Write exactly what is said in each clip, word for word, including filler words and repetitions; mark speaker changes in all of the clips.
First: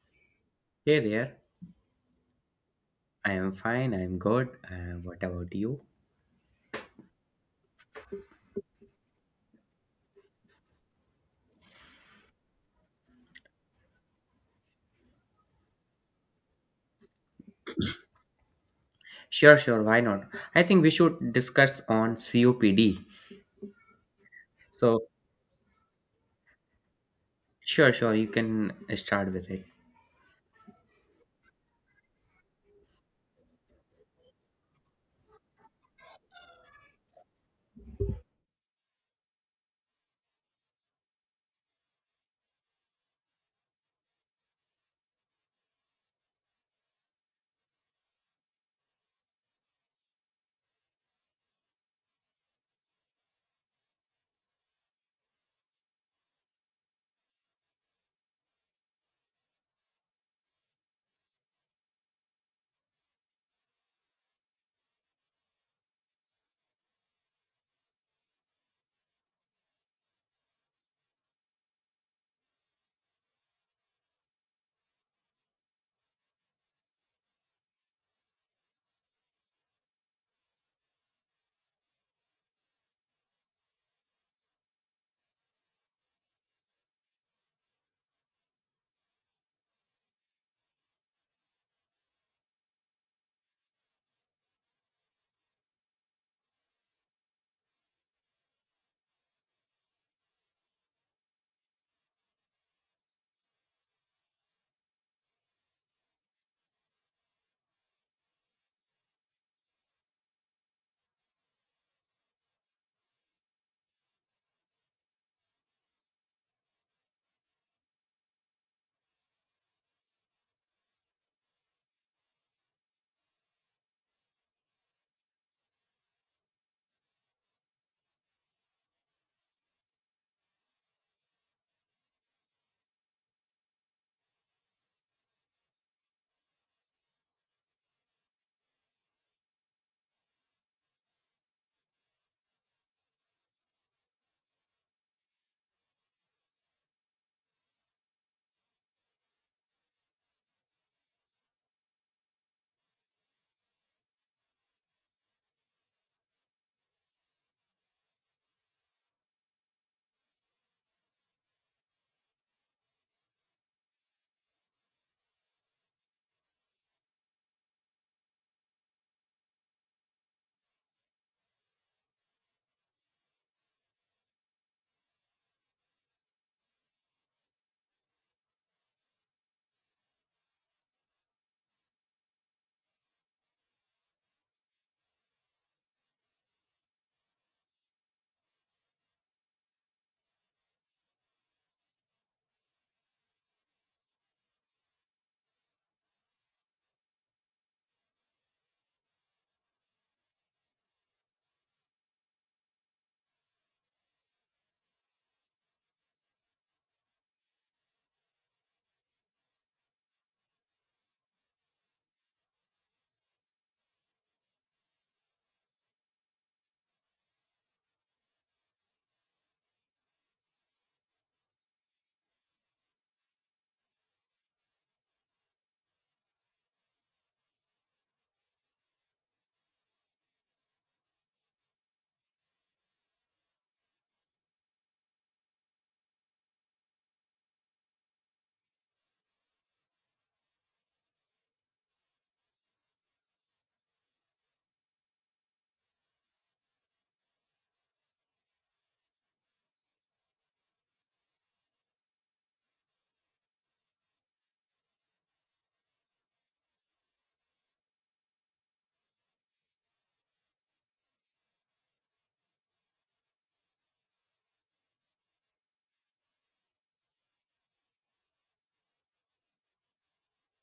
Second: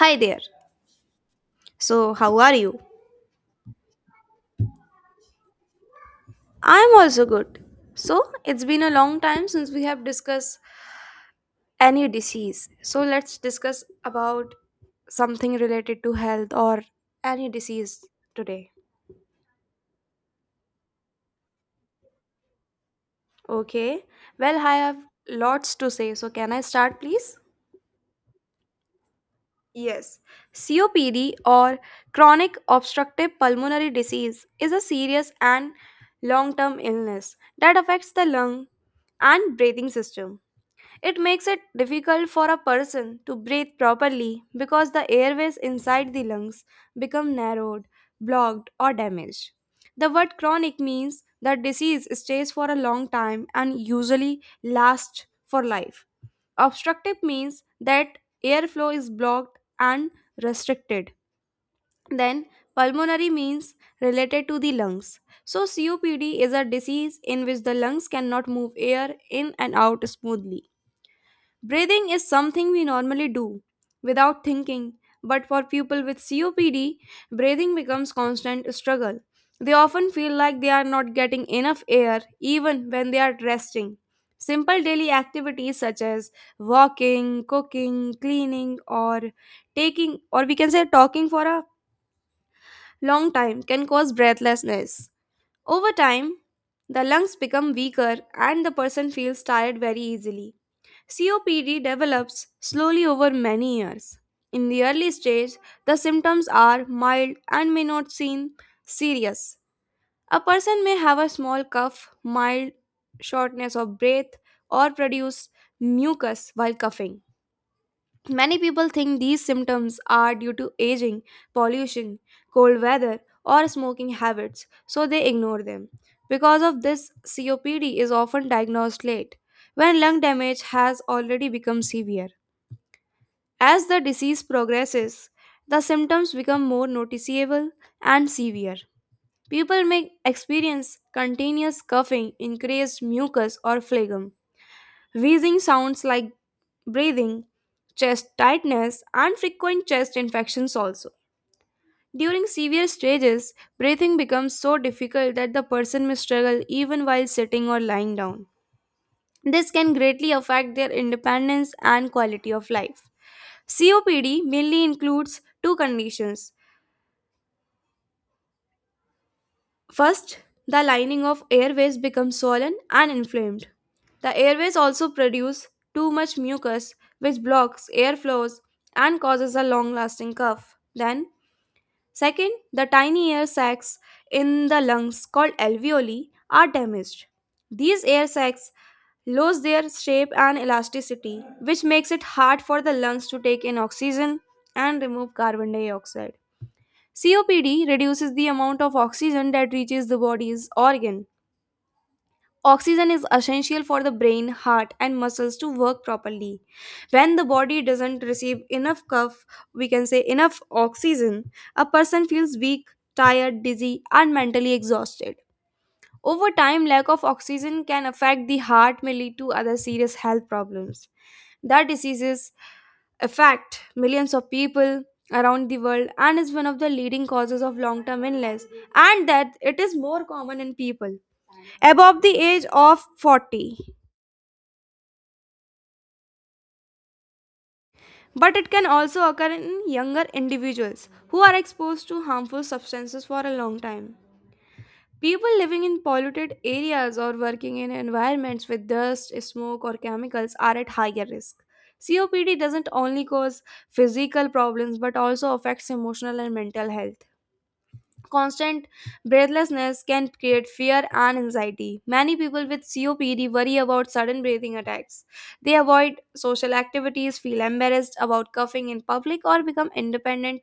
Speaker 1: Hi there.
Speaker 2: Hey there.
Speaker 1: So, how are you?
Speaker 2: I am fine. I am good. Uh, what about you?
Speaker 1: I'm also good. So, it's been a long time since we have discussed any disease. So, let's discuss about something related to health or any disease today.
Speaker 2: Sure, sure. Why not? I think we should discuss on C O P D.
Speaker 1: Okay. Well, I have
Speaker 2: So,
Speaker 1: lots to say. So, can I start, please?
Speaker 2: sure, sure. You can start with it.
Speaker 1: Yes. C O P D or chronic obstructive pulmonary disease is a serious and long term illness that affects the lung and breathing system. It makes it difficult for a person to breathe properly because the airways inside the lungs become narrowed, blocked, or damaged. The word chronic means that disease stays for a long time and usually lasts for life. Obstructive means that airflow is blocked and restricted. Then, pulmonary means related to the lungs. So, C O P D is a disease in which the lungs cannot move air in and out smoothly. Breathing is something we normally do without thinking, but for people with C O P D, breathing becomes constant struggle. They often feel like they are not getting enough air even when they are resting. Simple daily activities such as walking, cooking, cleaning or taking or we can say talking for a long time can cause breathlessness. Over time, the lungs become weaker and the person feels tired very easily. C O P D develops slowly over many years. In the early stage, the symptoms are mild and may not seem serious. A person may have a small cough, mild shortness of breath, or produce mucus while coughing. Many people think these symptoms are due to aging, pollution, cold weather, or smoking habits, so they ignore them. Because of this, C O P D is often diagnosed late, when lung damage has already become severe. As the disease progresses, the symptoms become more noticeable and severe. People may experience continuous coughing, increased mucus, or phlegm, wheezing sounds like breathing, chest tightness, and frequent chest infections also. During severe stages, breathing becomes so difficult that the person may struggle even while sitting or lying down. This can greatly affect their independence and quality of life. C O P D mainly includes two conditions. First, the lining of airways becomes swollen and inflamed. The airways also produce too much mucus, which blocks airflows and causes a long lasting cough. Then, second, the tiny air sacs in the lungs called alveoli are damaged. These air sacs lose their shape and elasticity, which makes it hard for the lungs to take in oxygen and remove carbon dioxide. C O P D reduces the amount of oxygen that reaches the body's organ. Oxygen is essential for the brain, heart, and muscles to work properly. When the body doesn't receive enough cuff, we can say enough oxygen, a person feels weak, tired, dizzy, and mentally exhausted. Over time, lack of oxygen can affect the heart may lead to other serious health problems. The diseases affect millions of people around the world and is one of the leading causes of long term illness, and that it is more common in people above the age of forty, but it can also occur in younger individuals who are exposed to harmful substances for a long time. People living in polluted areas or working in environments with dust, smoke or chemicals are at higher risk. C O P D doesn't only cause physical problems but also affects emotional and mental health. Constant breathlessness can create fear and anxiety. Many people with C O P D worry about sudden breathing attacks. They avoid social activities, feel embarrassed about coughing in public, or become independent,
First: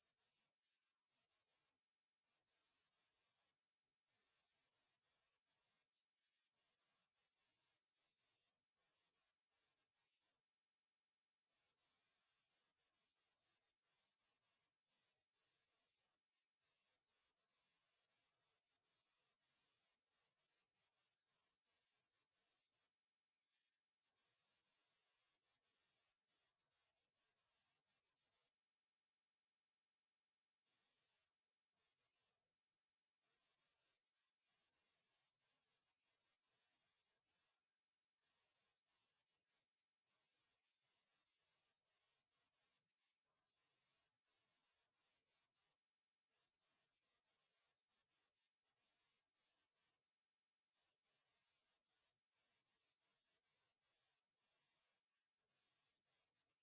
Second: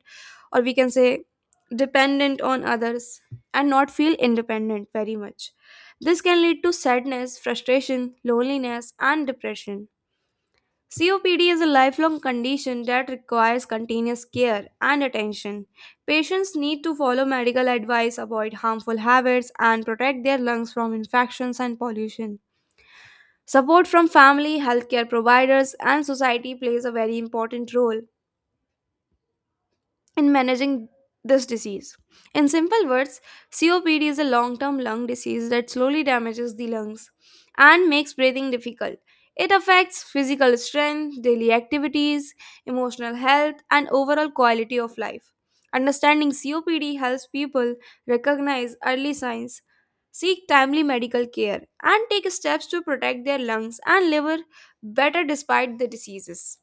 Speaker 1: or we can say dependent on others, and not feel independent very much. This can lead to sadness, frustration, loneliness, and depression. C O P D is a lifelong condition that requires continuous care and attention. Patients need to follow medical advice, avoid harmful habits, and protect their lungs from infections and pollution. Support from family, healthcare providers, and society plays a very important role in managing this disease. In simple words, C O P D is a long term lung disease that slowly damages the lungs and makes breathing difficult. It affects physical strength, daily activities, emotional health, and overall quality of life. Understanding C O P D helps people recognize early signs, seek timely medical care, and take steps to protect their lungs and liver better despite the diseases.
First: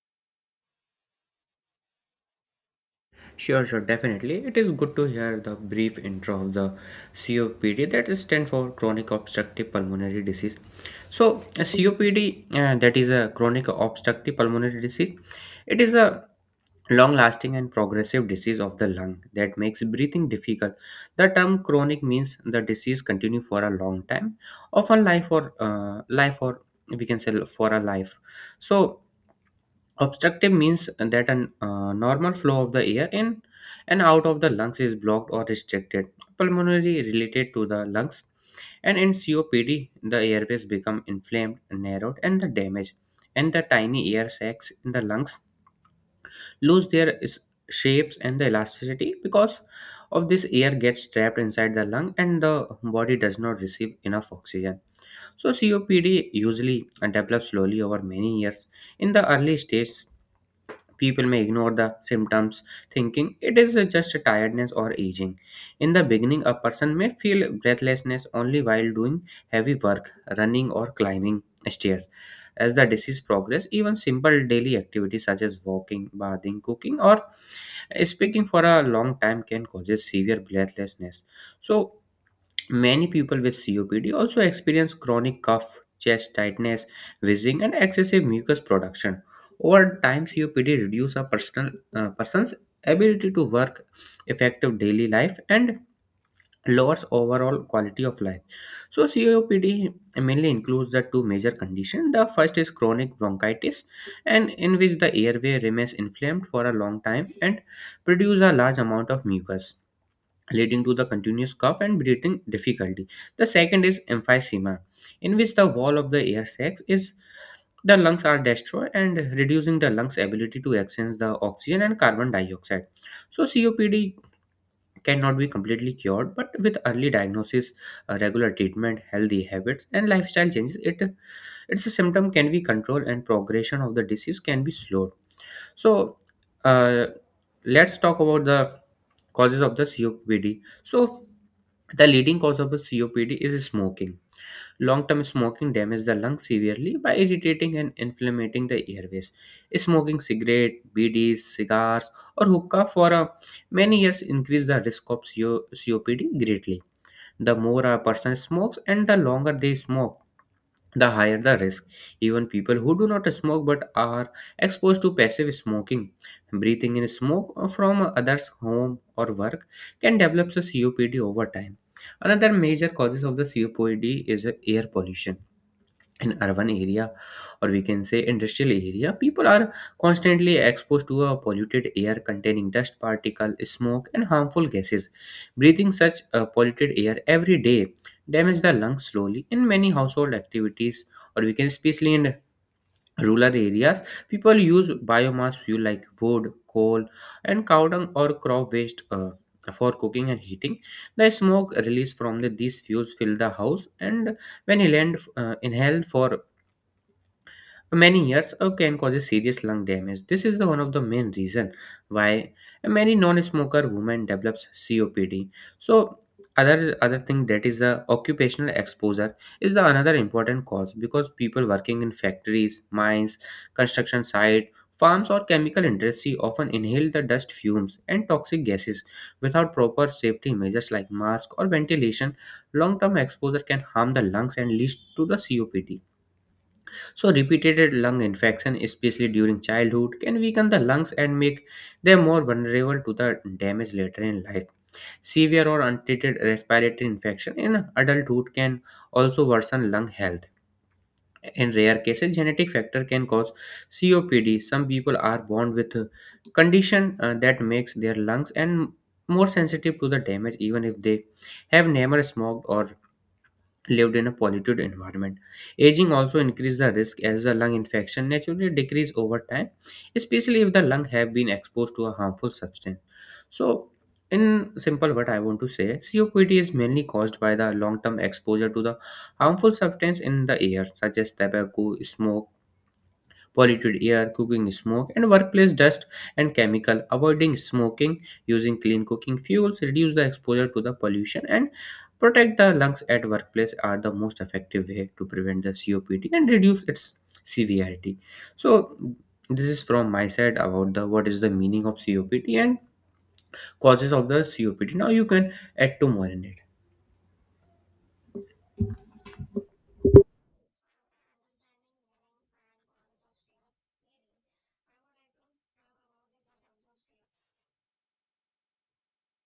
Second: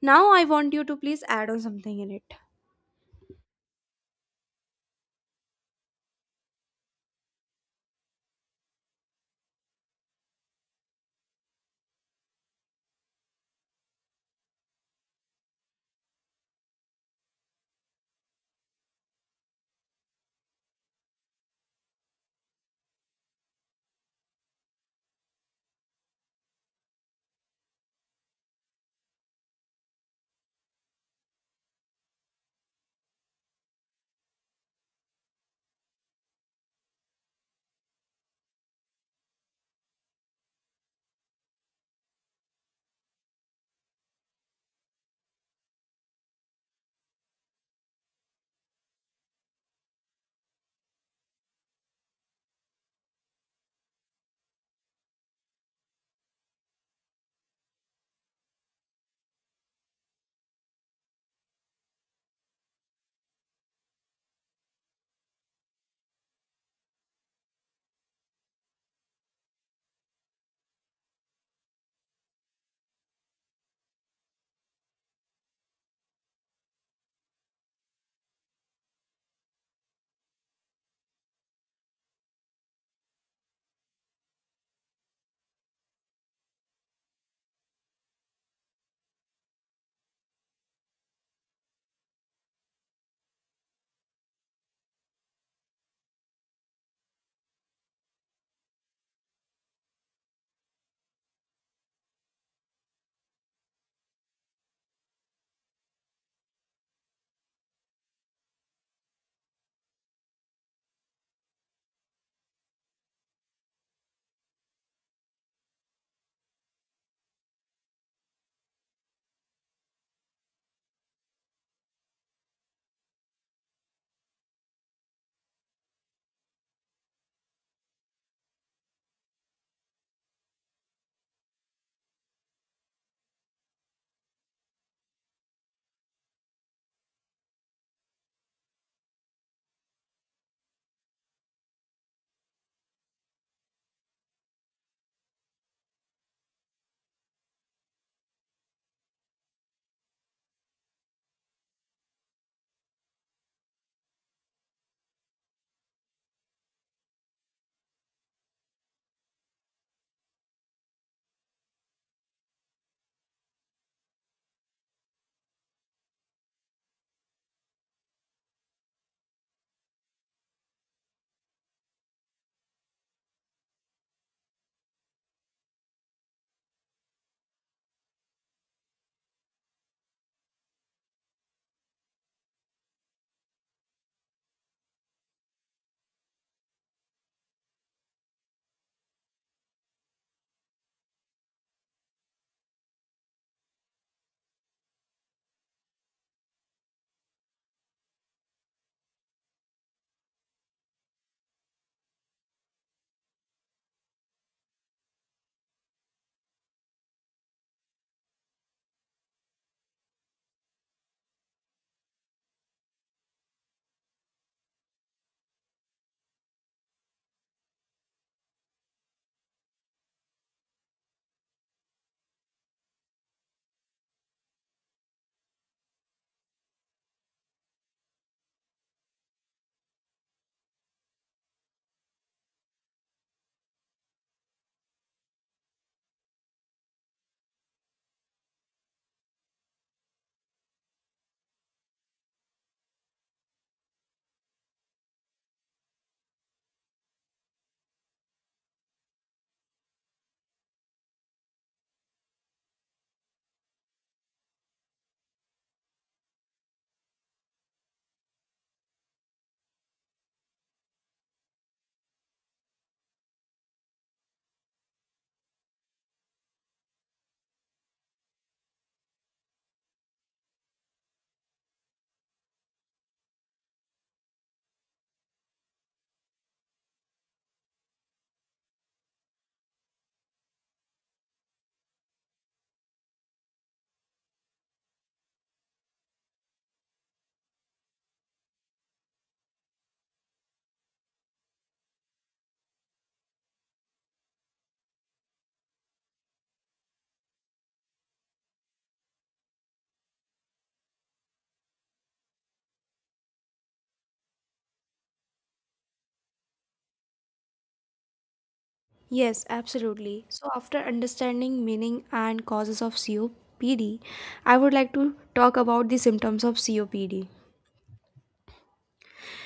Speaker 1: Now, I want you to please add on something in it.
Speaker 2: Sure, sure, definitely. It is good to hear the brief intro of the C O P D that is stand for chronic obstructive pulmonary disease. So, a C O P D uh, that is a chronic obstructive pulmonary disease. It is a long lasting and progressive disease of the lung that makes breathing difficult. The term chronic means the disease continue for a long time, often life or uh, life or we can say for a life. So obstructive means that a uh, normal flow of the air in and out of the lungs is blocked or restricted. Pulmonary related to the lungs, and in C O P D, the airways become inflamed, narrowed, and the damaged, and the tiny air sacs in the lungs lose their s- shapes and the elasticity because of this air gets trapped inside the lung and the body does not receive enough oxygen. So C O P D usually uh, develops slowly over many years in the early stage. People may ignore the symptoms, thinking it is just tiredness or aging. In the beginning, a person may feel breathlessness only while doing heavy work, running, or climbing stairs. As the disease progresses, even simple daily activities such as walking, bathing, cooking, or speaking for a long time can cause severe breathlessness. So, many people with C O P D also experience chronic cough, chest tightness, wheezing, and excessive mucus production. Over time, C O P D reduces a personal, uh, person's ability to work effective daily life and lowers overall quality of life. So, C O P D mainly includes the two major conditions. The first is chronic bronchitis, and in which the airway remains inflamed for a long time and produce a large amount of mucus leading to the continuous cough and breathing difficulty. The second is emphysema, in which the wall of the air sacs is the lungs are destroyed and reducing the lungs ability to exchange the oxygen and carbon dioxide. So COPD cannot be completely cured, but with early diagnosis, uh, regular treatment, healthy habits and lifestyle changes, it its symptom can be controlled and progression of the disease can be slowed. So uh, let's talk about the causes of the C O P D. So the leading cause of the C O P D is smoking. Long-term smoking damages the lungs severely by irritating and inflammating the airways. Smoking cigarette, B Ds, cigars, or hookah for uh, many years increase the risk of C O P D greatly. The more a person smokes and the longer they smoke, the higher the risk. Even people who do not smoke but are exposed to passive smoking, breathing in smoke from others' home or work, can develop a C O P D over time. Another major causes of the C O P D is air pollution. In urban area or we can say industrial area, people are constantly exposed to a polluted air containing dust particle, smoke and harmful gases. Breathing such uh, polluted air every day damage the lungs slowly. In many household activities, or we can especially in rural areas, people use biomass fuel like wood, coal and cow dung or crop waste uh, for cooking and heating. The smoke released from the, these fuels fill the house, and when inhaled, uh, inhaled for many years uh, can cause serious lung damage. This is the one of the main reason why many non-smoker women develops C O P D. So other other thing, that is the occupational exposure, is the another important cause because people working in factories, mines, construction site, farms or chemical industry often inhale the dust, fumes and toxic gases without proper safety measures like mask or ventilation. Long-term exposure can harm the lungs and lead to the C O P D. So, repeated lung infection, especially during childhood, can weaken the lungs and make them more vulnerable to the damage later in life. Severe or untreated respiratory infection in adulthood can also worsen lung health. In rare cases, genetic factor can cause C O P D. Some people are born with a condition uh, that makes their lungs and more sensitive to the damage, even if they have never smoked or lived in a polluted environment. Aging also increases the risk as the lung infection naturally decrease over time, especially if the lung have been exposed to a harmful substance. So, in simple what I want to say, C O P D is mainly caused by the long-term exposure to the harmful substance in the air, such as tobacco, smoke, polluted air, cooking smoke, and workplace dust and chemical. Avoiding smoking, using clean cooking fuels, reduce the exposure to the pollution, and protect the lungs at workplace are the most effective way to prevent the C O P D and reduce its severity. So this is from my side about the what is the meaning of C O P D and causes of the C O P D. Now you can add two more in it.
Speaker 1: Yes, absolutely. So, after understanding meaning and causes of C O P D, I would like to talk about the symptoms of C O P D.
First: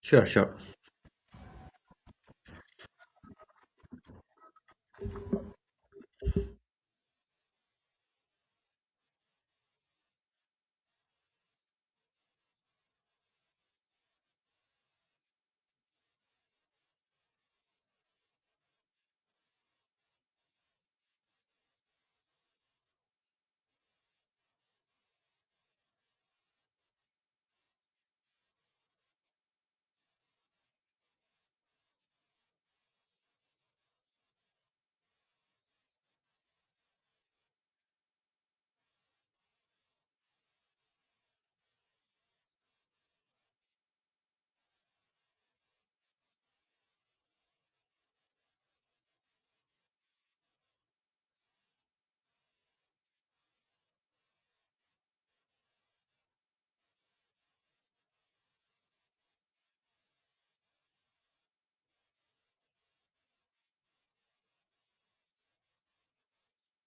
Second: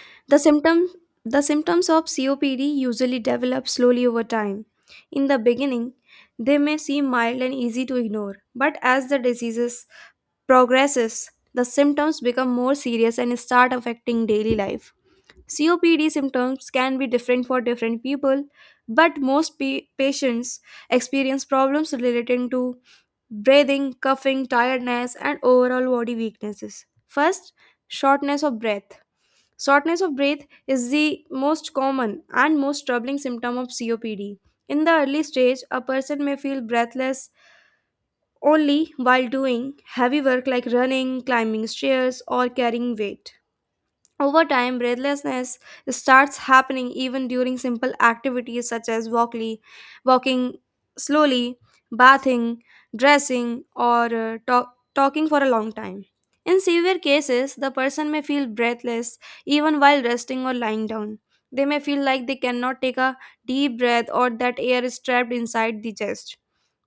Speaker 2: Sure,
Speaker 1: The
Speaker 2: sure.
Speaker 1: symptom, the symptoms of C O P D usually develop slowly over time. In the beginning, they may seem mild and easy to ignore, but as the disease progresses, the symptoms become more serious and start affecting daily life. C O P D symptoms can be different for different people, but most pa- patients experience problems relating to breathing, coughing, tiredness, and overall body weaknesses. First, shortness of breath. Shortness of breath is the most common and most troubling symptom of C O P D. In the early stage, a person may feel breathless only while doing heavy work like running, climbing stairs, or carrying weight. Over time, breathlessness starts happening even during simple activities such as walkly, walking slowly, bathing, dressing, or uh, talk, talking for a long time. In severe cases, the person may feel breathless even while resting or lying down. They may feel like they cannot take a deep breath or that air is trapped inside the chest.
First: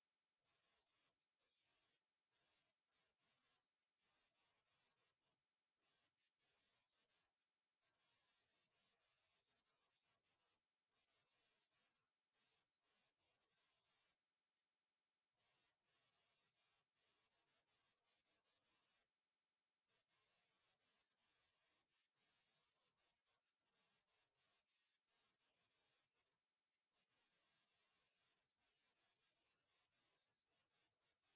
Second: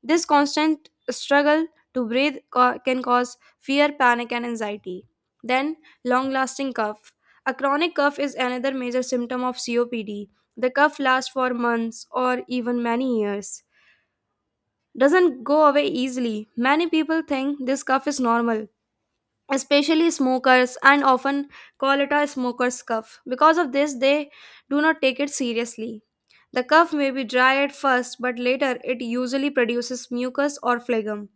Speaker 1: This constant struggle to breathe ca- can cause fear, panic, and anxiety. Then, long lasting cough. A chronic cough is another major symptom of C O P D. The cough lasts for months or even many years. Doesn't go away easily. Many people think this cough is normal, especially smokers, and often call it a smoker's cough. Because of this, they do not take it seriously. The cough may be dry at first, but later it usually produces mucus or phlegm.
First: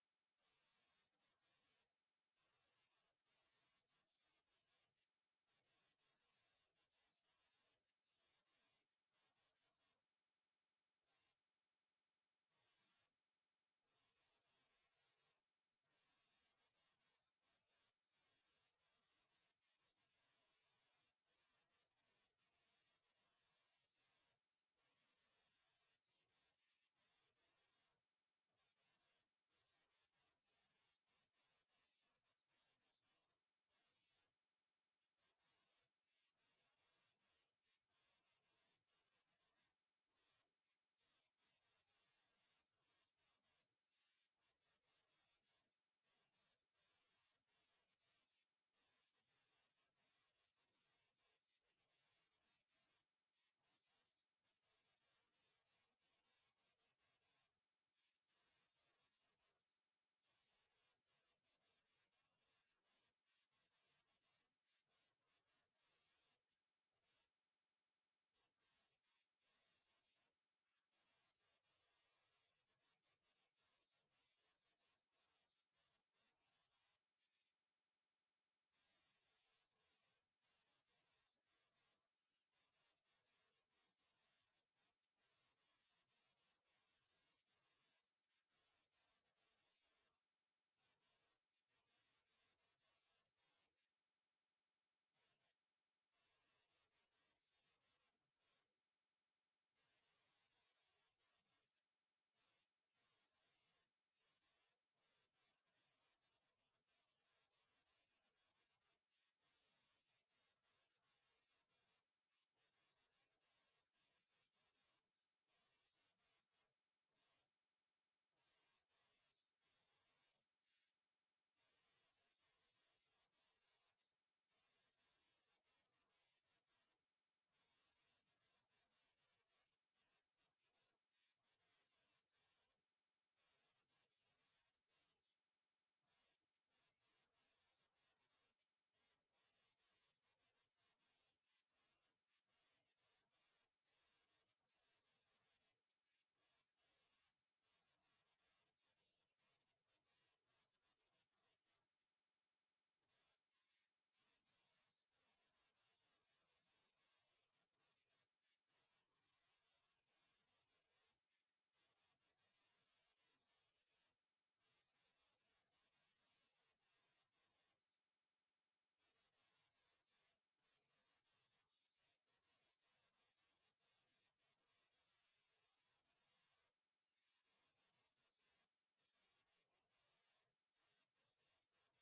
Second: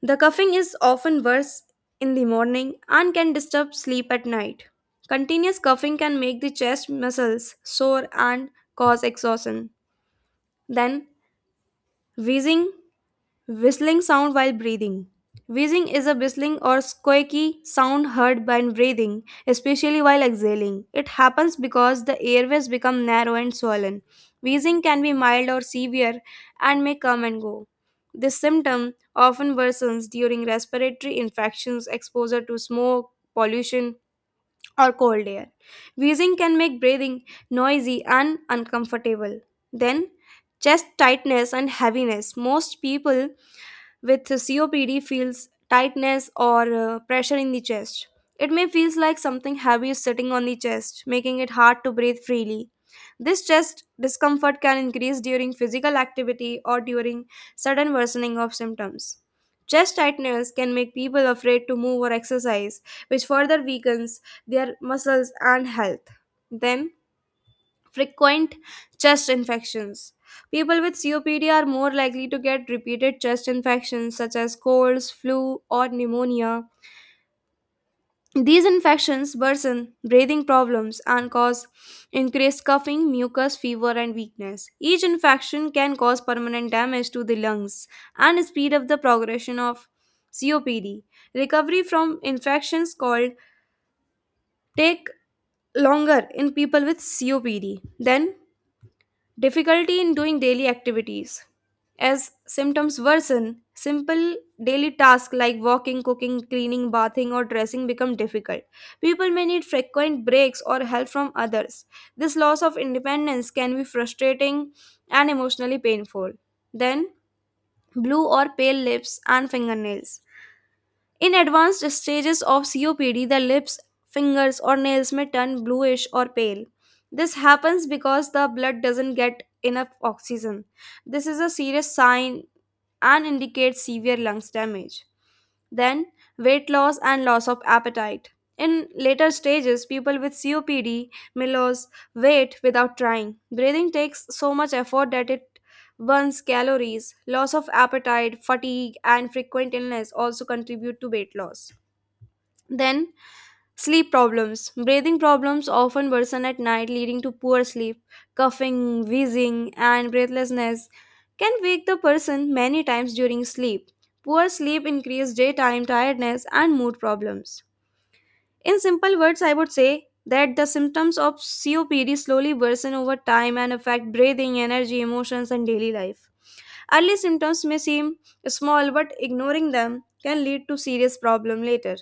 Speaker 1: The coughing is often worse in the morning and can disturb sleep at night. Continuous coughing can make the chest muscles sore and cause exhaustion. Then, wheezing, whistling sound while breathing. Wheezing is a whistling or squeaky sound heard when breathing, especially while exhaling. It happens because the airways become narrow and swollen. Wheezing can be mild or severe and may come and go. This symptom often worsens during respiratory infections, exposure to smoke, pollution, or cold air. Wheezing can make breathing noisy and uncomfortable. Then, chest tightness and heaviness. Most people with C O P D feels tightness or uh, pressure in the chest. It may feel like something heavy is sitting on the chest, making it hard to breathe freely. This chest discomfort can increase during physical activity or during sudden worsening of symptoms. Chest tightness can make people afraid to move or exercise, which further weakens their muscles and health. Then, frequent chest infections. People with C O P D are more likely to get repeated chest infections such as colds, flu, or pneumonia. These infections worsen breathing problems and cause increased coughing, mucus, fever, and weakness. Each infection can cause permanent damage to the lungs and speed up the progression of C O P D. Recovery from infections called take longer in people with C O P D than difficulty in doing daily activities. As symptoms worsen, simple daily tasks like walking, cooking, cleaning, bathing, or dressing become difficult. People may need frequent breaks or help from others. This loss of independence can be frustrating and emotionally painful. Then, blue or pale lips and fingernails. In advanced stages of C O P D, the lips, fingers, or nails may turn bluish or pale. This happens because the blood doesn't get enough oxygen. This is a serious sign and indicates severe lungs damage. Then, weight loss and loss of appetite. In later stages, people with C O P D may lose weight without trying. Breathing takes so much effort that it one's calories, loss of appetite, fatigue, and frequent illness also contribute to weight loss. Then, sleep problems. Breathing problems often worsen at night, leading to poor sleep. Coughing, wheezing, and breathlessness can wake the person many times during sleep. Poor sleep increases daytime tiredness and mood problems. In simple words, I would say that the symptoms of C O P D slowly worsen over time and affect breathing, energy, emotions, and daily life. Early symptoms may seem small, but ignoring them can lead to serious problems later.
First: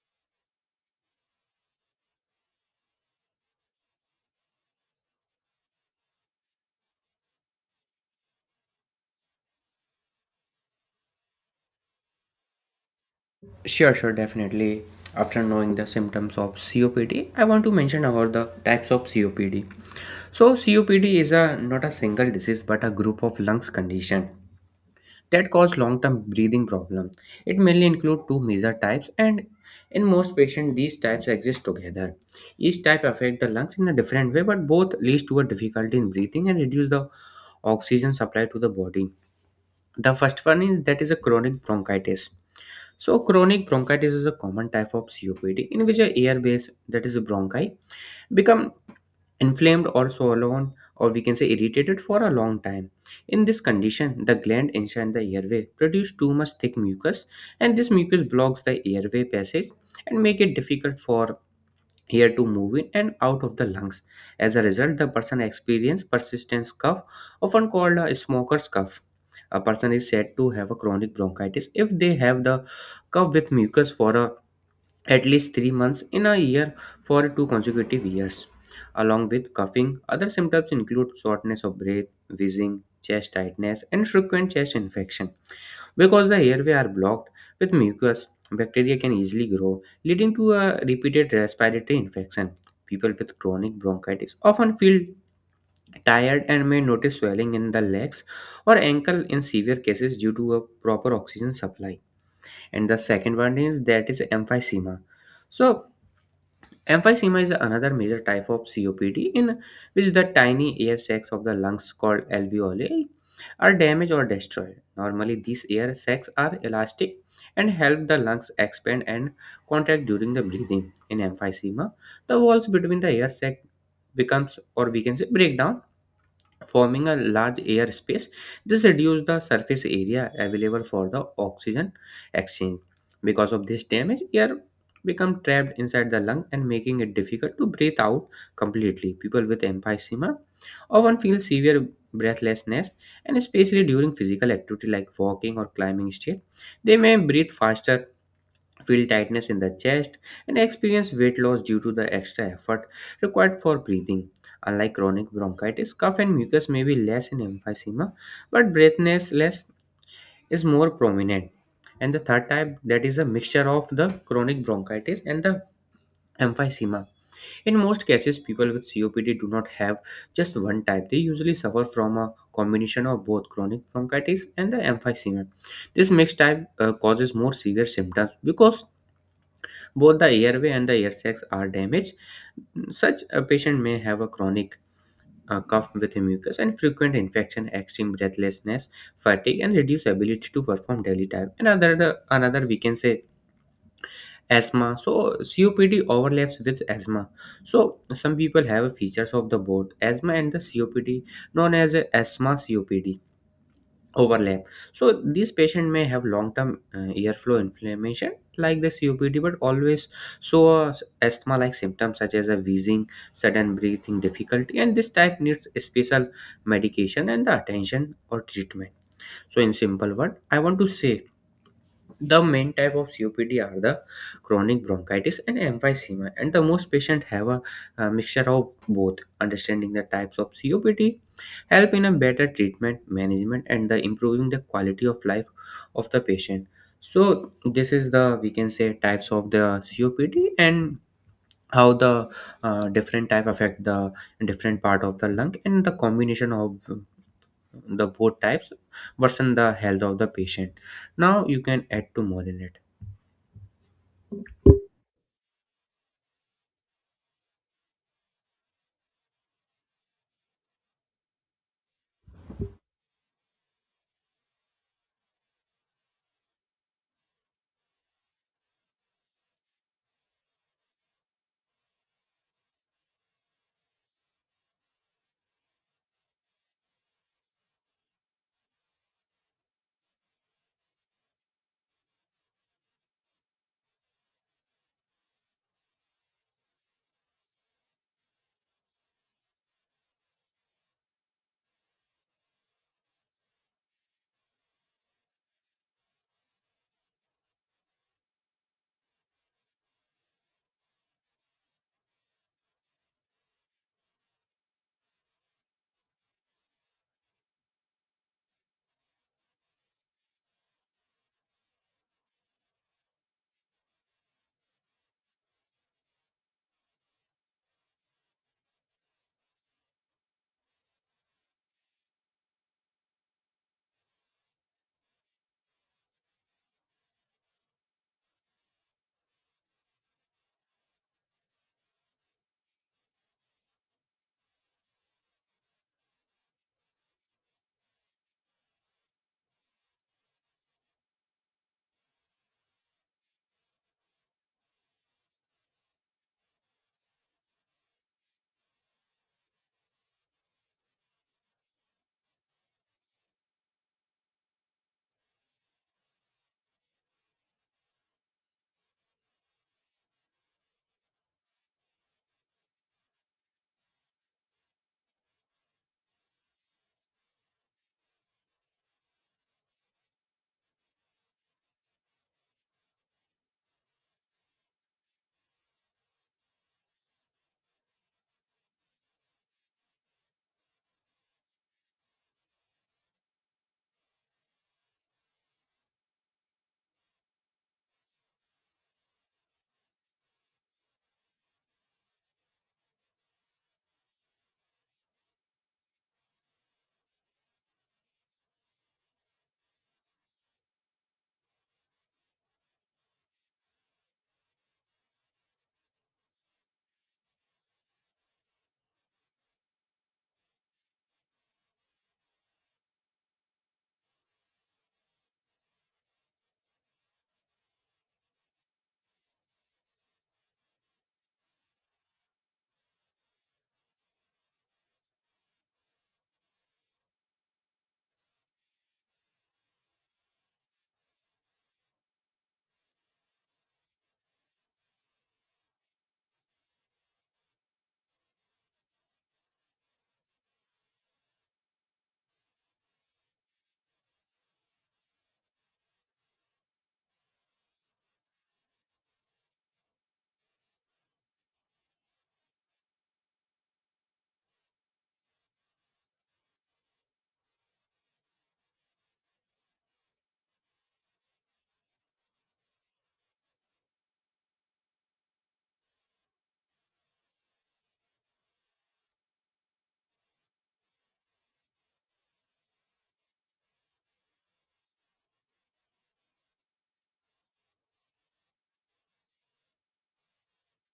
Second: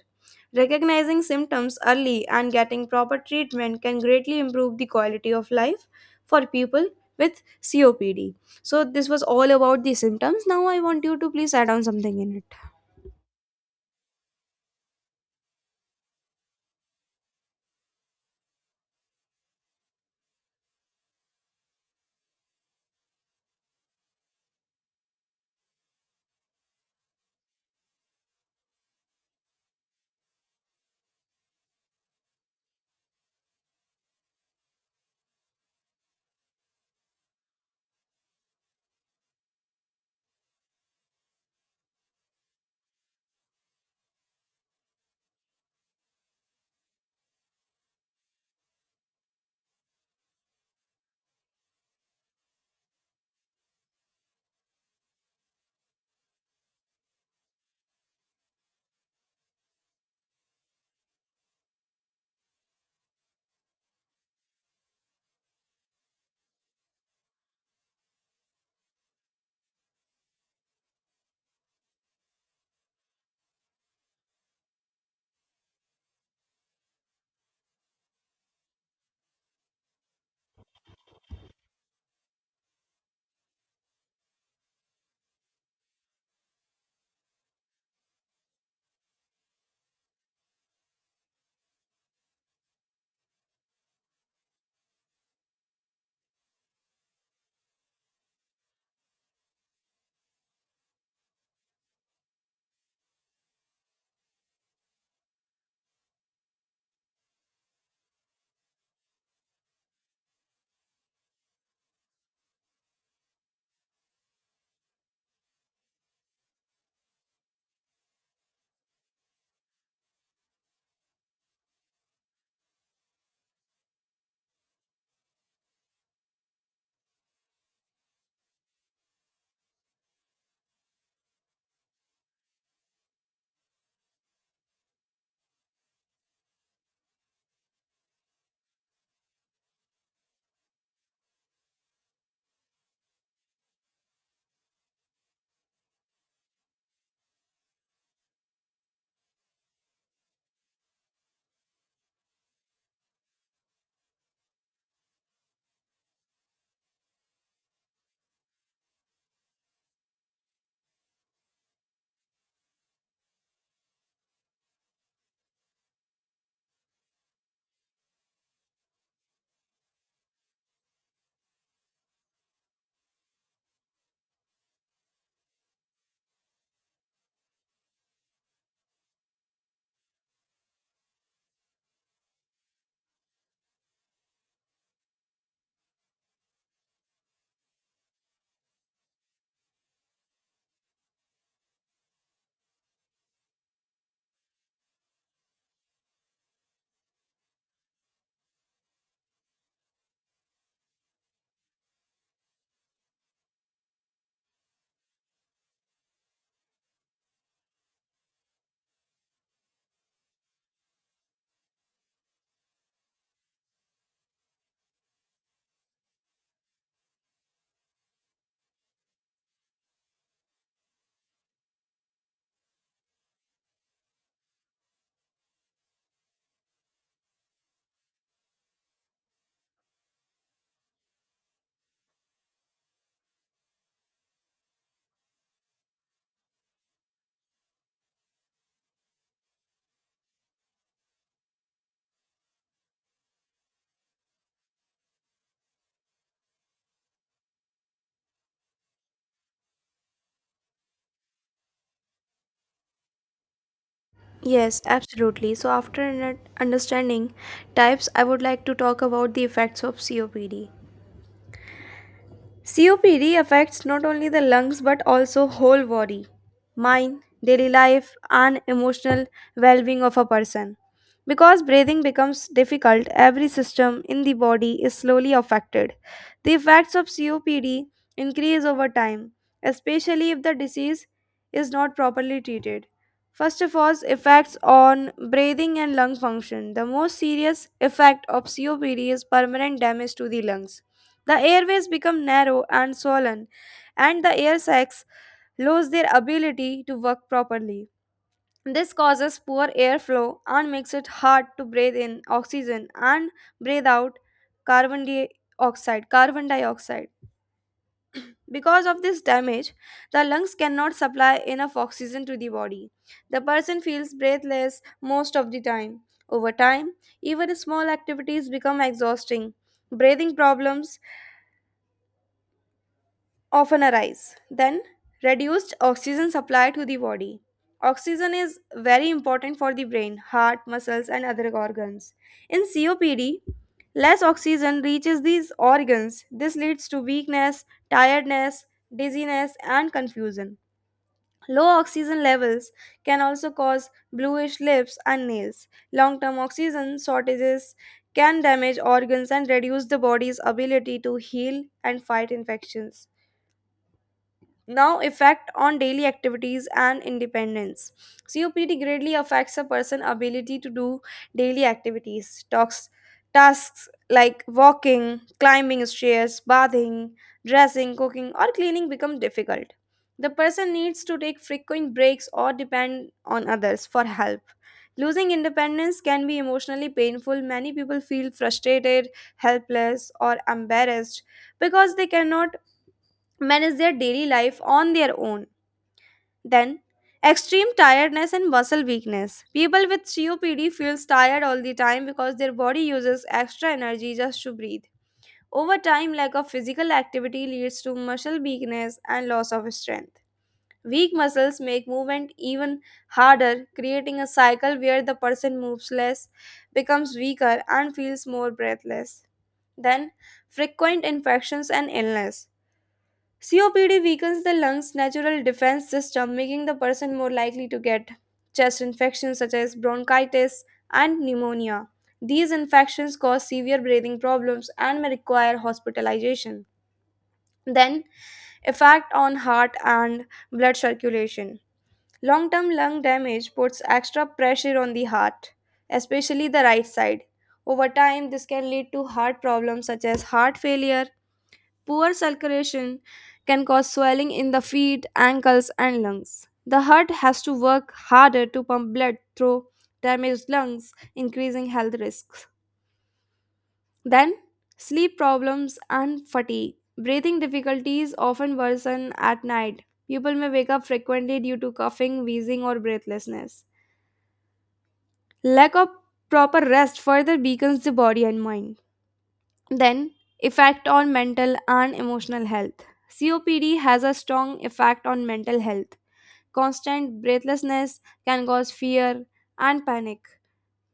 Speaker 1: Recognizing symptoms early and getting proper treatment can greatly improve the quality of life for people with C O P D. So, this was all about the symptoms. Now, I want you to please add on something in it.
Speaker 2: Sure, sure, definitely. After knowing the symptoms of C O P D, I want to mention about the types of C O P D. So, C O P D is a not a single disease but a group of lungs condition that cause long-term breathing problem. It mainly include two major types, and in most patients, these types exist together. Each type affect the lungs in a different way, but both leads to a difficulty in breathing and reduce the oxygen supply to the body. The first one is that is a chronic bronchitis. So, chronic bronchitis is a common type of C O P D in which a air base, that is a bronchi, become inflamed or swollen or we can say irritated for a long time. In this condition, the gland inside the airway produce too much thick mucus, and this mucus blocks the airway passage and make it difficult for here to move in and out of the lungs. As a result, the person experiences persistent cough, often called a smoker's cough. A person is said to have a chronic bronchitis if they have the cough with mucus for a, at least three months in a year for two consecutive years. Along with coughing, other symptoms include shortness of breath, wheezing, chest tightness, and frequent chest infection. Because the airway are blocked with mucus, bacteria can easily grow, leading to a repeated respiratory infection. People with chronic bronchitis often feel tired and may notice swelling in the legs or ankle in severe cases due to a proper oxygen supply. And the second one is that is emphysema. So emphysema is another major type of C O P D in which the tiny air sacs of the lungs called alveoli are damaged or destroyed. Normally, these air sacs are elastic and help the lungs expand and contract during the breathing. In emphysema, the walls between the air sac becomes or we can say break down, forming a large air space. This reduces the surface area available for the oxygen exchange. Because of this damage, air become trapped inside the lung and making it difficult to breathe out completely. People with emphysema often feel severe breathlessness, and especially during physical activity like walking or climbing stairs, they may breathe faster, feel tightness in the chest, and experience weight loss due to the extra effort required for breathing. Unlike chronic bronchitis, cough and mucus may be less in emphysema, but breathlessness is more prominent. And the third type, that is a mixture of the chronic bronchitis and the emphysema. In most cases, people with C O P D do not have just one type. They usually suffer from a combination of both chronic bronchitis and the emphysema. This mixed type uh, causes more severe symptoms because both the airway and the air sacs are damaged. Such a patient may have a chronic uh, cough with mucus and frequent infection, extreme breathlessness, fatigue, and reduced ability to perform daily tasks. And Another, another we can say asthma. So C O P D overlaps with asthma. So some people have features of the both asthma and the C O P D, known as asthma C O P D overlap. So this patient may have long-term uh, airflow inflammation like the C O P D, but always show uh, asthma-like symptoms such as a wheezing, sudden breathing difficulty, and this type needs a special medication and the attention or treatment. So in simple word, I want to say the main type of C O P D are the chronic bronchitis and emphysema, and the most patients have a, uh, mixture of both. Understanding the types of C O P D help in a better treatment management and the improving the quality of life of the patient. So this is the we can say types of the C O P D and how the uh, different type affect the different part of the lung and the combination of the both types worsen the health of the patient. Now you can add to more in it.
Speaker 1: Yes, absolutely. So, after an- understanding types, I would like to talk about the effects of C O P D. C O P D affects not only the lungs but also whole body, mind, daily life and emotional well-being of a person. Because breathing becomes difficult, every system in the body is slowly affected. The effects of C O P D increase over time, especially if the disease is not properly treated. First of all, effects on breathing and lung function. The most serious effect of C O P D is permanent damage to the lungs. The airways become narrow and swollen, and the air sacs lose their ability to work properly. This causes poor airflow and makes it hard to breathe in oxygen and breathe out carbon dioxide, carbon dioxide. Because of this damage, the lungs cannot supply enough oxygen to the body. The person feels breathless most of the time. Over time, even small activities become exhausting. Breathing problems often arise. Then, reduced oxygen supply to the body. Oxygen is very important for the brain, heart, muscles, and other organs. In C O P D, less oxygen reaches these organs. This leads to weakness, tiredness, dizziness, and confusion. Low oxygen levels can also cause bluish lips and nails. Long term oxygen shortages can damage organs and reduce the body's ability to heal and fight infections. Now, effect on daily activities and independence. COPD greatly affects a person's ability to do daily activities talks, tasks like walking, climbing stairs, bathing, dressing, cooking, or cleaning become difficult. The person needs to take frequent breaks or depend on others for help. Losing independence can be emotionally painful. Many people feel frustrated, helpless, or embarrassed because they cannot manage their daily life on their own. Then, extreme tiredness and muscle weakness. People with C O P D feels tired all the time because their body uses extra energy just to breathe. Over time, lack of physical activity leads to muscle weakness and loss of strength. Weak muscles make movement even harder, creating a cycle where the person moves less, becomes weaker, and feels more breathless. Then, frequent infections and illness. C O P D weakens the lung's natural defense system, making the person more likely to get chest infections such as bronchitis and pneumonia. These infections cause severe breathing problems and may require hospitalization. Then, effect on heart and blood circulation. Long term lung damage puts extra pressure on the heart, especially the right side. Over time, this can lead to heart problems such as heart failure. Poor circulation can cause swelling in the feet, ankles, and lungs. The heart has to work harder to pump blood through damaged lungs, increasing health risks. Then, sleep problems and fatigue. Breathing difficulties often worsen at night. People may wake up frequently due to coughing, wheezing, or breathlessness. Lack of proper rest further weakens the body and mind. Then, effect on mental and emotional health. C O P D has a strong effect on mental health. Constant breathlessness can cause fear and panic.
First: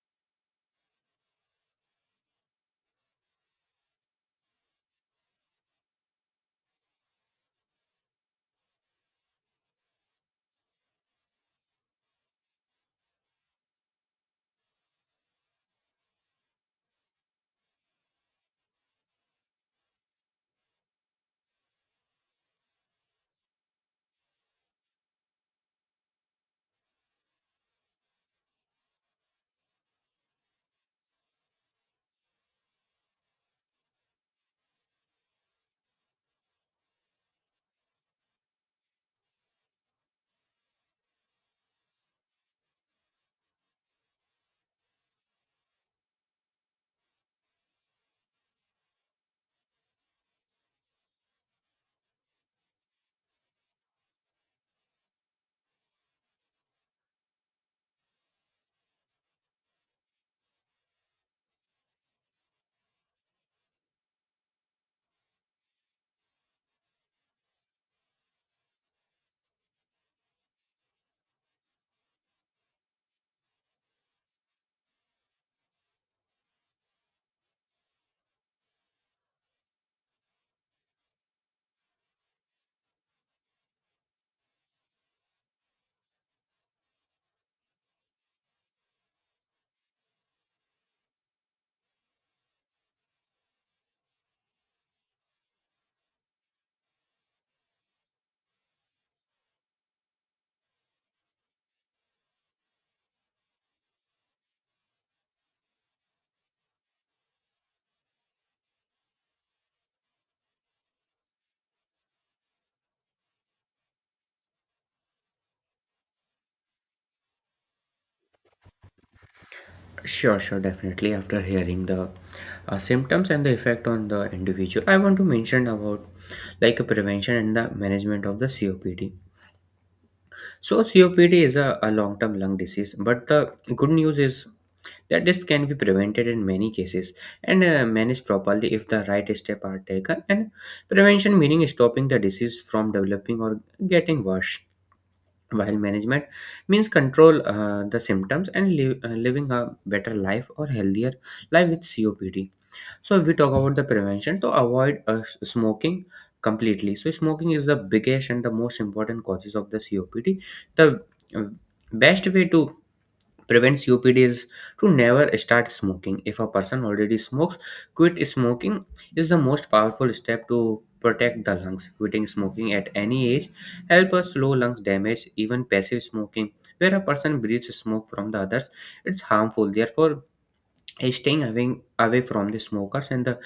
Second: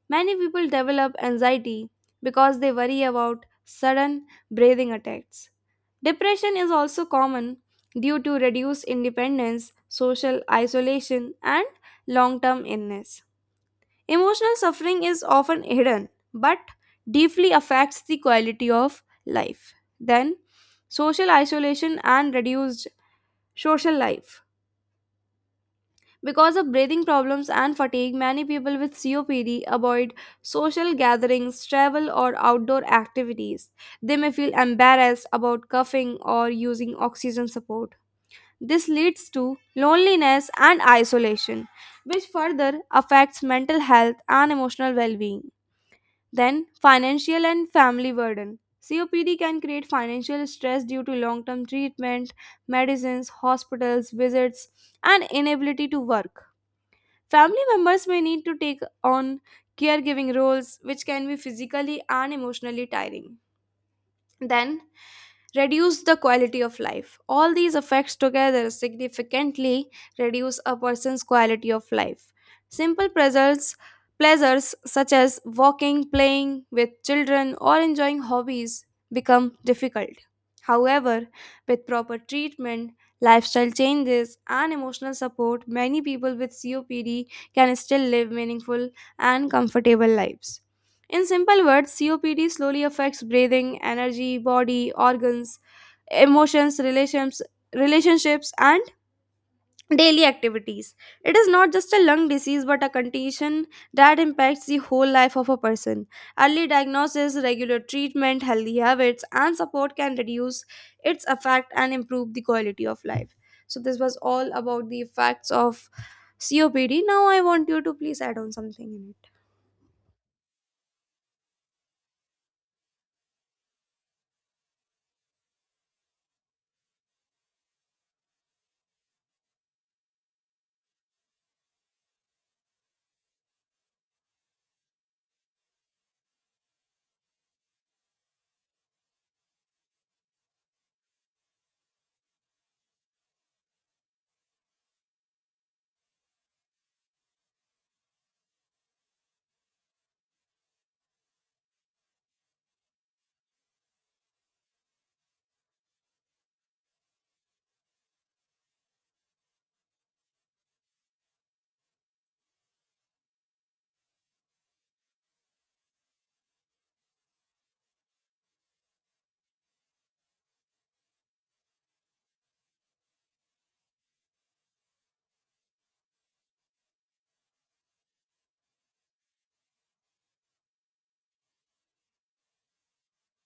Speaker 1: Many people develop anxiety because they worry about sudden breathing attacks. Depression is also common due to reduced independence, social isolation, and long term illness. Emotional suffering is often hidden but deeply affects the quality of life. Then, social isolation and reduced social life. Because of breathing problems and fatigue, many people with C O P D avoid social gatherings, travel, or outdoor activities. They may feel embarrassed about coughing or using oxygen support. This leads to loneliness and isolation, which further affects mental health and emotional well being. Then, financial and family burden. C O P D can create financial stress due to long term treatment, medicines, hospitals, visits, and inability to work. Family members may need to take on caregiving roles, which can be physically and emotionally tiring. Then, reduce the quality of life. All these effects together significantly reduce a person's quality of life. Simple pleasures, pleasures such as walking, playing with children, or enjoying hobbies become difficult. However, with proper treatment, lifestyle changes, and emotional support, many people with C O P D can still live meaningful and comfortable lives. In simple words, C O P D slowly affects breathing, energy, body, organs, emotions, relations, relationships and daily activities. It is not just a lung disease but a condition that impacts the whole life of a person. Early diagnosis, regular treatment, healthy habits and support can reduce its effect and improve the quality of life. So this was all about the effects of C O P D. Now I want you to please add on something in it.
Speaker 2: Sure, sure, definitely. After hearing the uh, symptoms and the effect on the individual, I want to mention about like a prevention and the management of the C O P D. So, C O P D is a, a long term lung disease, but the good news is that this can be prevented in many cases and uh, managed properly if the right steps are taken. And prevention meaning stopping the disease from developing or getting worse, while management means control uh, the symptoms and live, uh, living a better life or healthier life with copd. So if we talk about the prevention, to avoid uh, s- smoking completely. So smoking is the biggest and the most important causes of the copd. The uh, best way to prevents U P Ds to never start smoking. If a person already smokes, quit smoking is the most powerful step to protect the lungs. Quitting smoking at any age help us slow lungs damage, even passive smoking. Where a person breathes smoke from the others, it's harmful. Therefore, staying away, away from the smokers and the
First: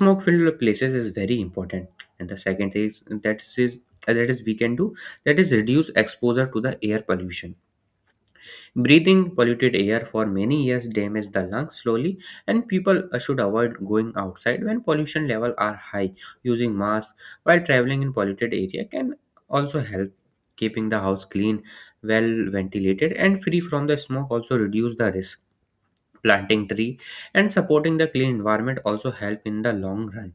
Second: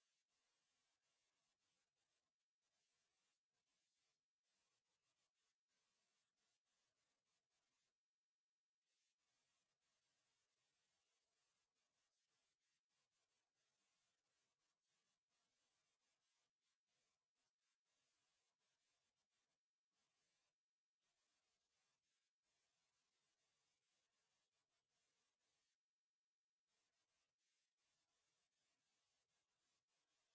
Speaker 2: smoke filled places is very important. And the second is that is that is we can do that is reduce exposure to the air pollution. Breathing polluted air for many years damaged the lungs slowly, and people uh, should avoid going outside when pollution levels are high. Using masks while traveling in polluted area can also help. Keeping the house clean, well ventilated, and free from the smoke. Also reduce the risk. Planting tree and supporting the clean environment also help in the long run.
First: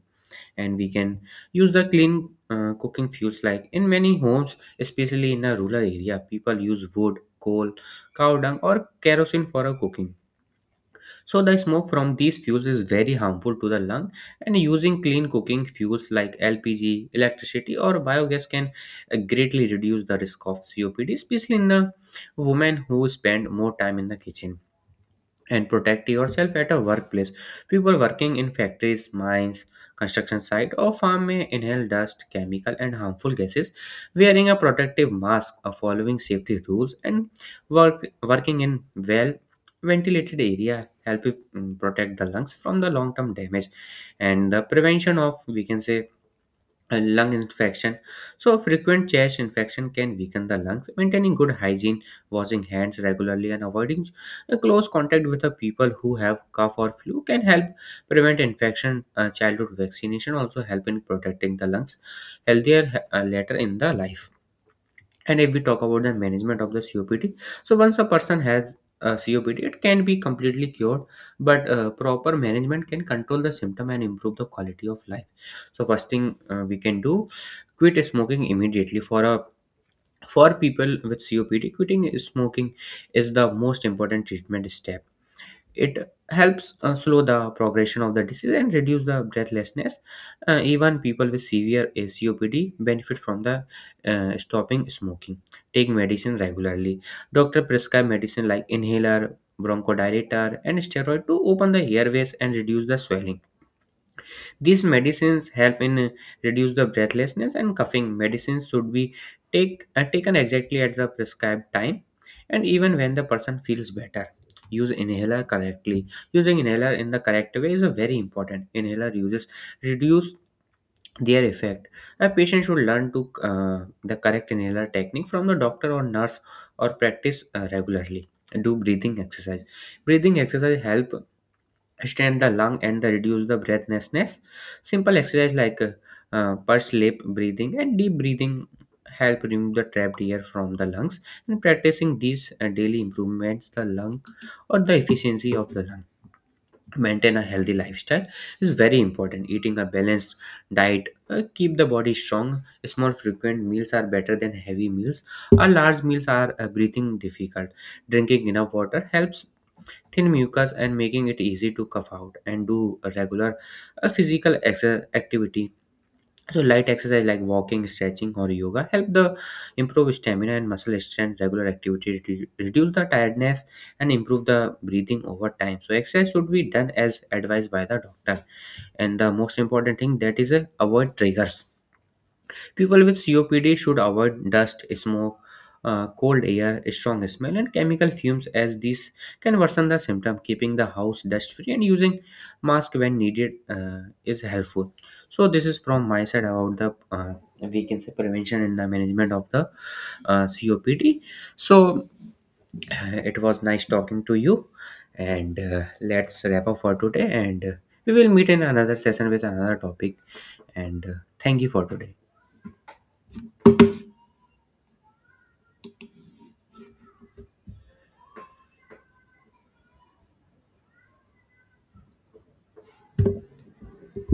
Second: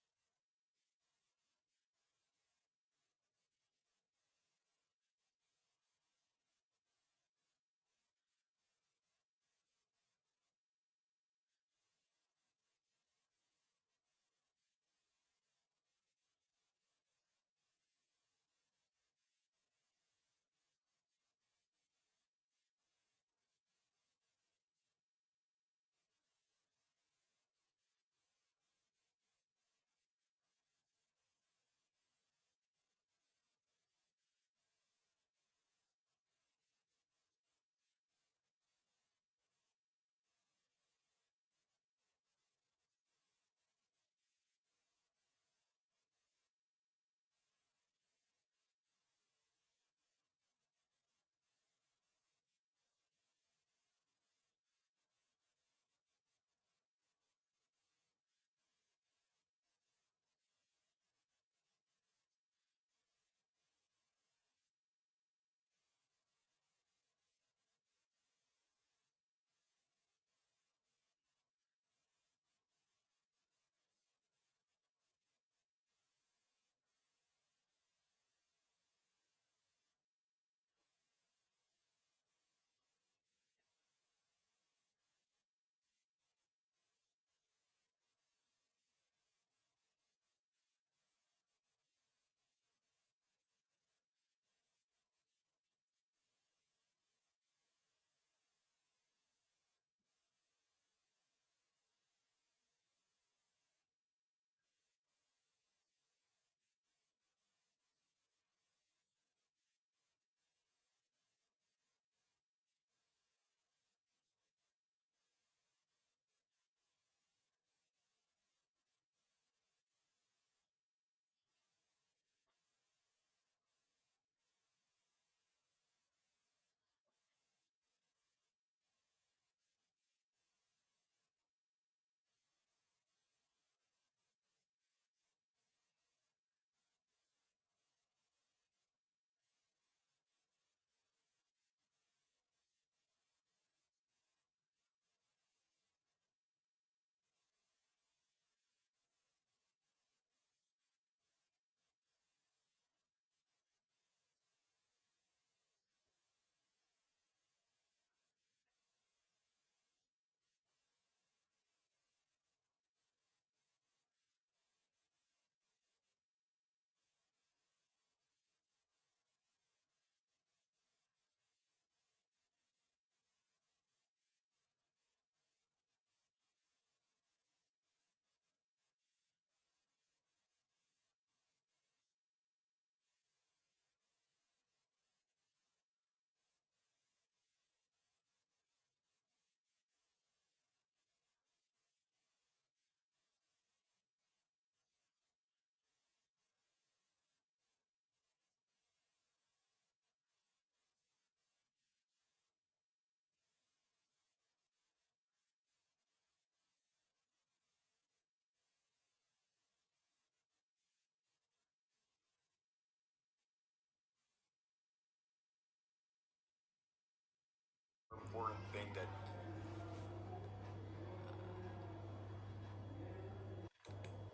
Speaker 2: And we can use the clean uh, cooking fuels. Like in many homes, especially in a rural area, people use wood, coal, cow dung or kerosene for a cooking. So the smoke from these fuels is very harmful to the lung. And using clean cooking fuels like lpg, electricity or biogas can uh, greatly reduce the risk of copd, especially in the women who spend more time in the kitchen. And protect yourself at a workplace. People working in factories, mines, construction site or farm may inhale dust, chemical and harmful gases. Wearing a protective mask, uh, following safety rules and work, working in well ventilated area help it, mm, protect the lungs from the long term damage. And the prevention of, we can say, uh, lung infection. So, frequent chest infection can weaken the lungs. Maintaining good hygiene, washing hands regularly, and avoiding uh, close contact with the people who have cough or flu can help prevent infection. Uh, childhood vaccination also help in protecting the lungs healthier uh, later in the life. And if we talk about the management of the C O P D, so once a person has uh, C O P D, it can be completely cured, but uh, proper management can control the symptom and improve the quality of life. So first thing uh, we can do, quit smoking immediately. For a for people with C O P D, quitting smoking is the most important treatment step. It helps uh, slow the progression of the disease and reduce the breathlessness. Uh, even people with severe uh, copd benefit from the uh, stopping smoking. Take medicine regularly. Doctor prescribe medicine like inhaler, bronchodilator and steroid to open the airways and reduce the swelling. These medicines help in uh, reduce the breathlessness and coughing. Medicines should be take, uh, taken exactly at the prescribed time, and even when the person feels better. Use inhaler correctly. Using inhaler in the correct way is a very important. Inhaler uses reduce their effect. A patient should learn to uh, the correct inhaler technique from the doctor or nurse, or practice uh, regularly. Do breathing exercise. Breathing exercise help strengthen the lung and the reduce the breathlessness. Simple exercise like uh, uh, pulse lip breathing and deep breathing help remove the trapped air from the lungs. And practicing these uh, daily improvements the lung or the efficiency of the lung. Maintain a healthy lifestyle is very important. Eating a balanced diet uh, keep the body strong. Small frequent meals are better than heavy meals. A large meals are uh, breathing difficult. Drinking enough water helps thin mucus and making it easy to cough out. And do a regular uh, physical exer- activity. So light exercise like walking, stretching or yoga help the improve stamina and muscle strength. Regular activity redu- reduce the tiredness and improve the breathing over time. So exercise should be done as advised by the doctor. And the most important thing that is uh, avoid triggers. People with C O P D should avoid dust, smoke, uh, cold air, strong smell, and chemical fumes, as these can worsen the symptom. Keeping the house dust free and using mask when needed uh, is helpful. So this is from my side about the, uh, we can say, prevention and the management of the uh, C O P D. So uh, it was nice talking to you, and uh, let's wrap up for today. And uh, we will meet in another session with another topic. And uh, thank you for today.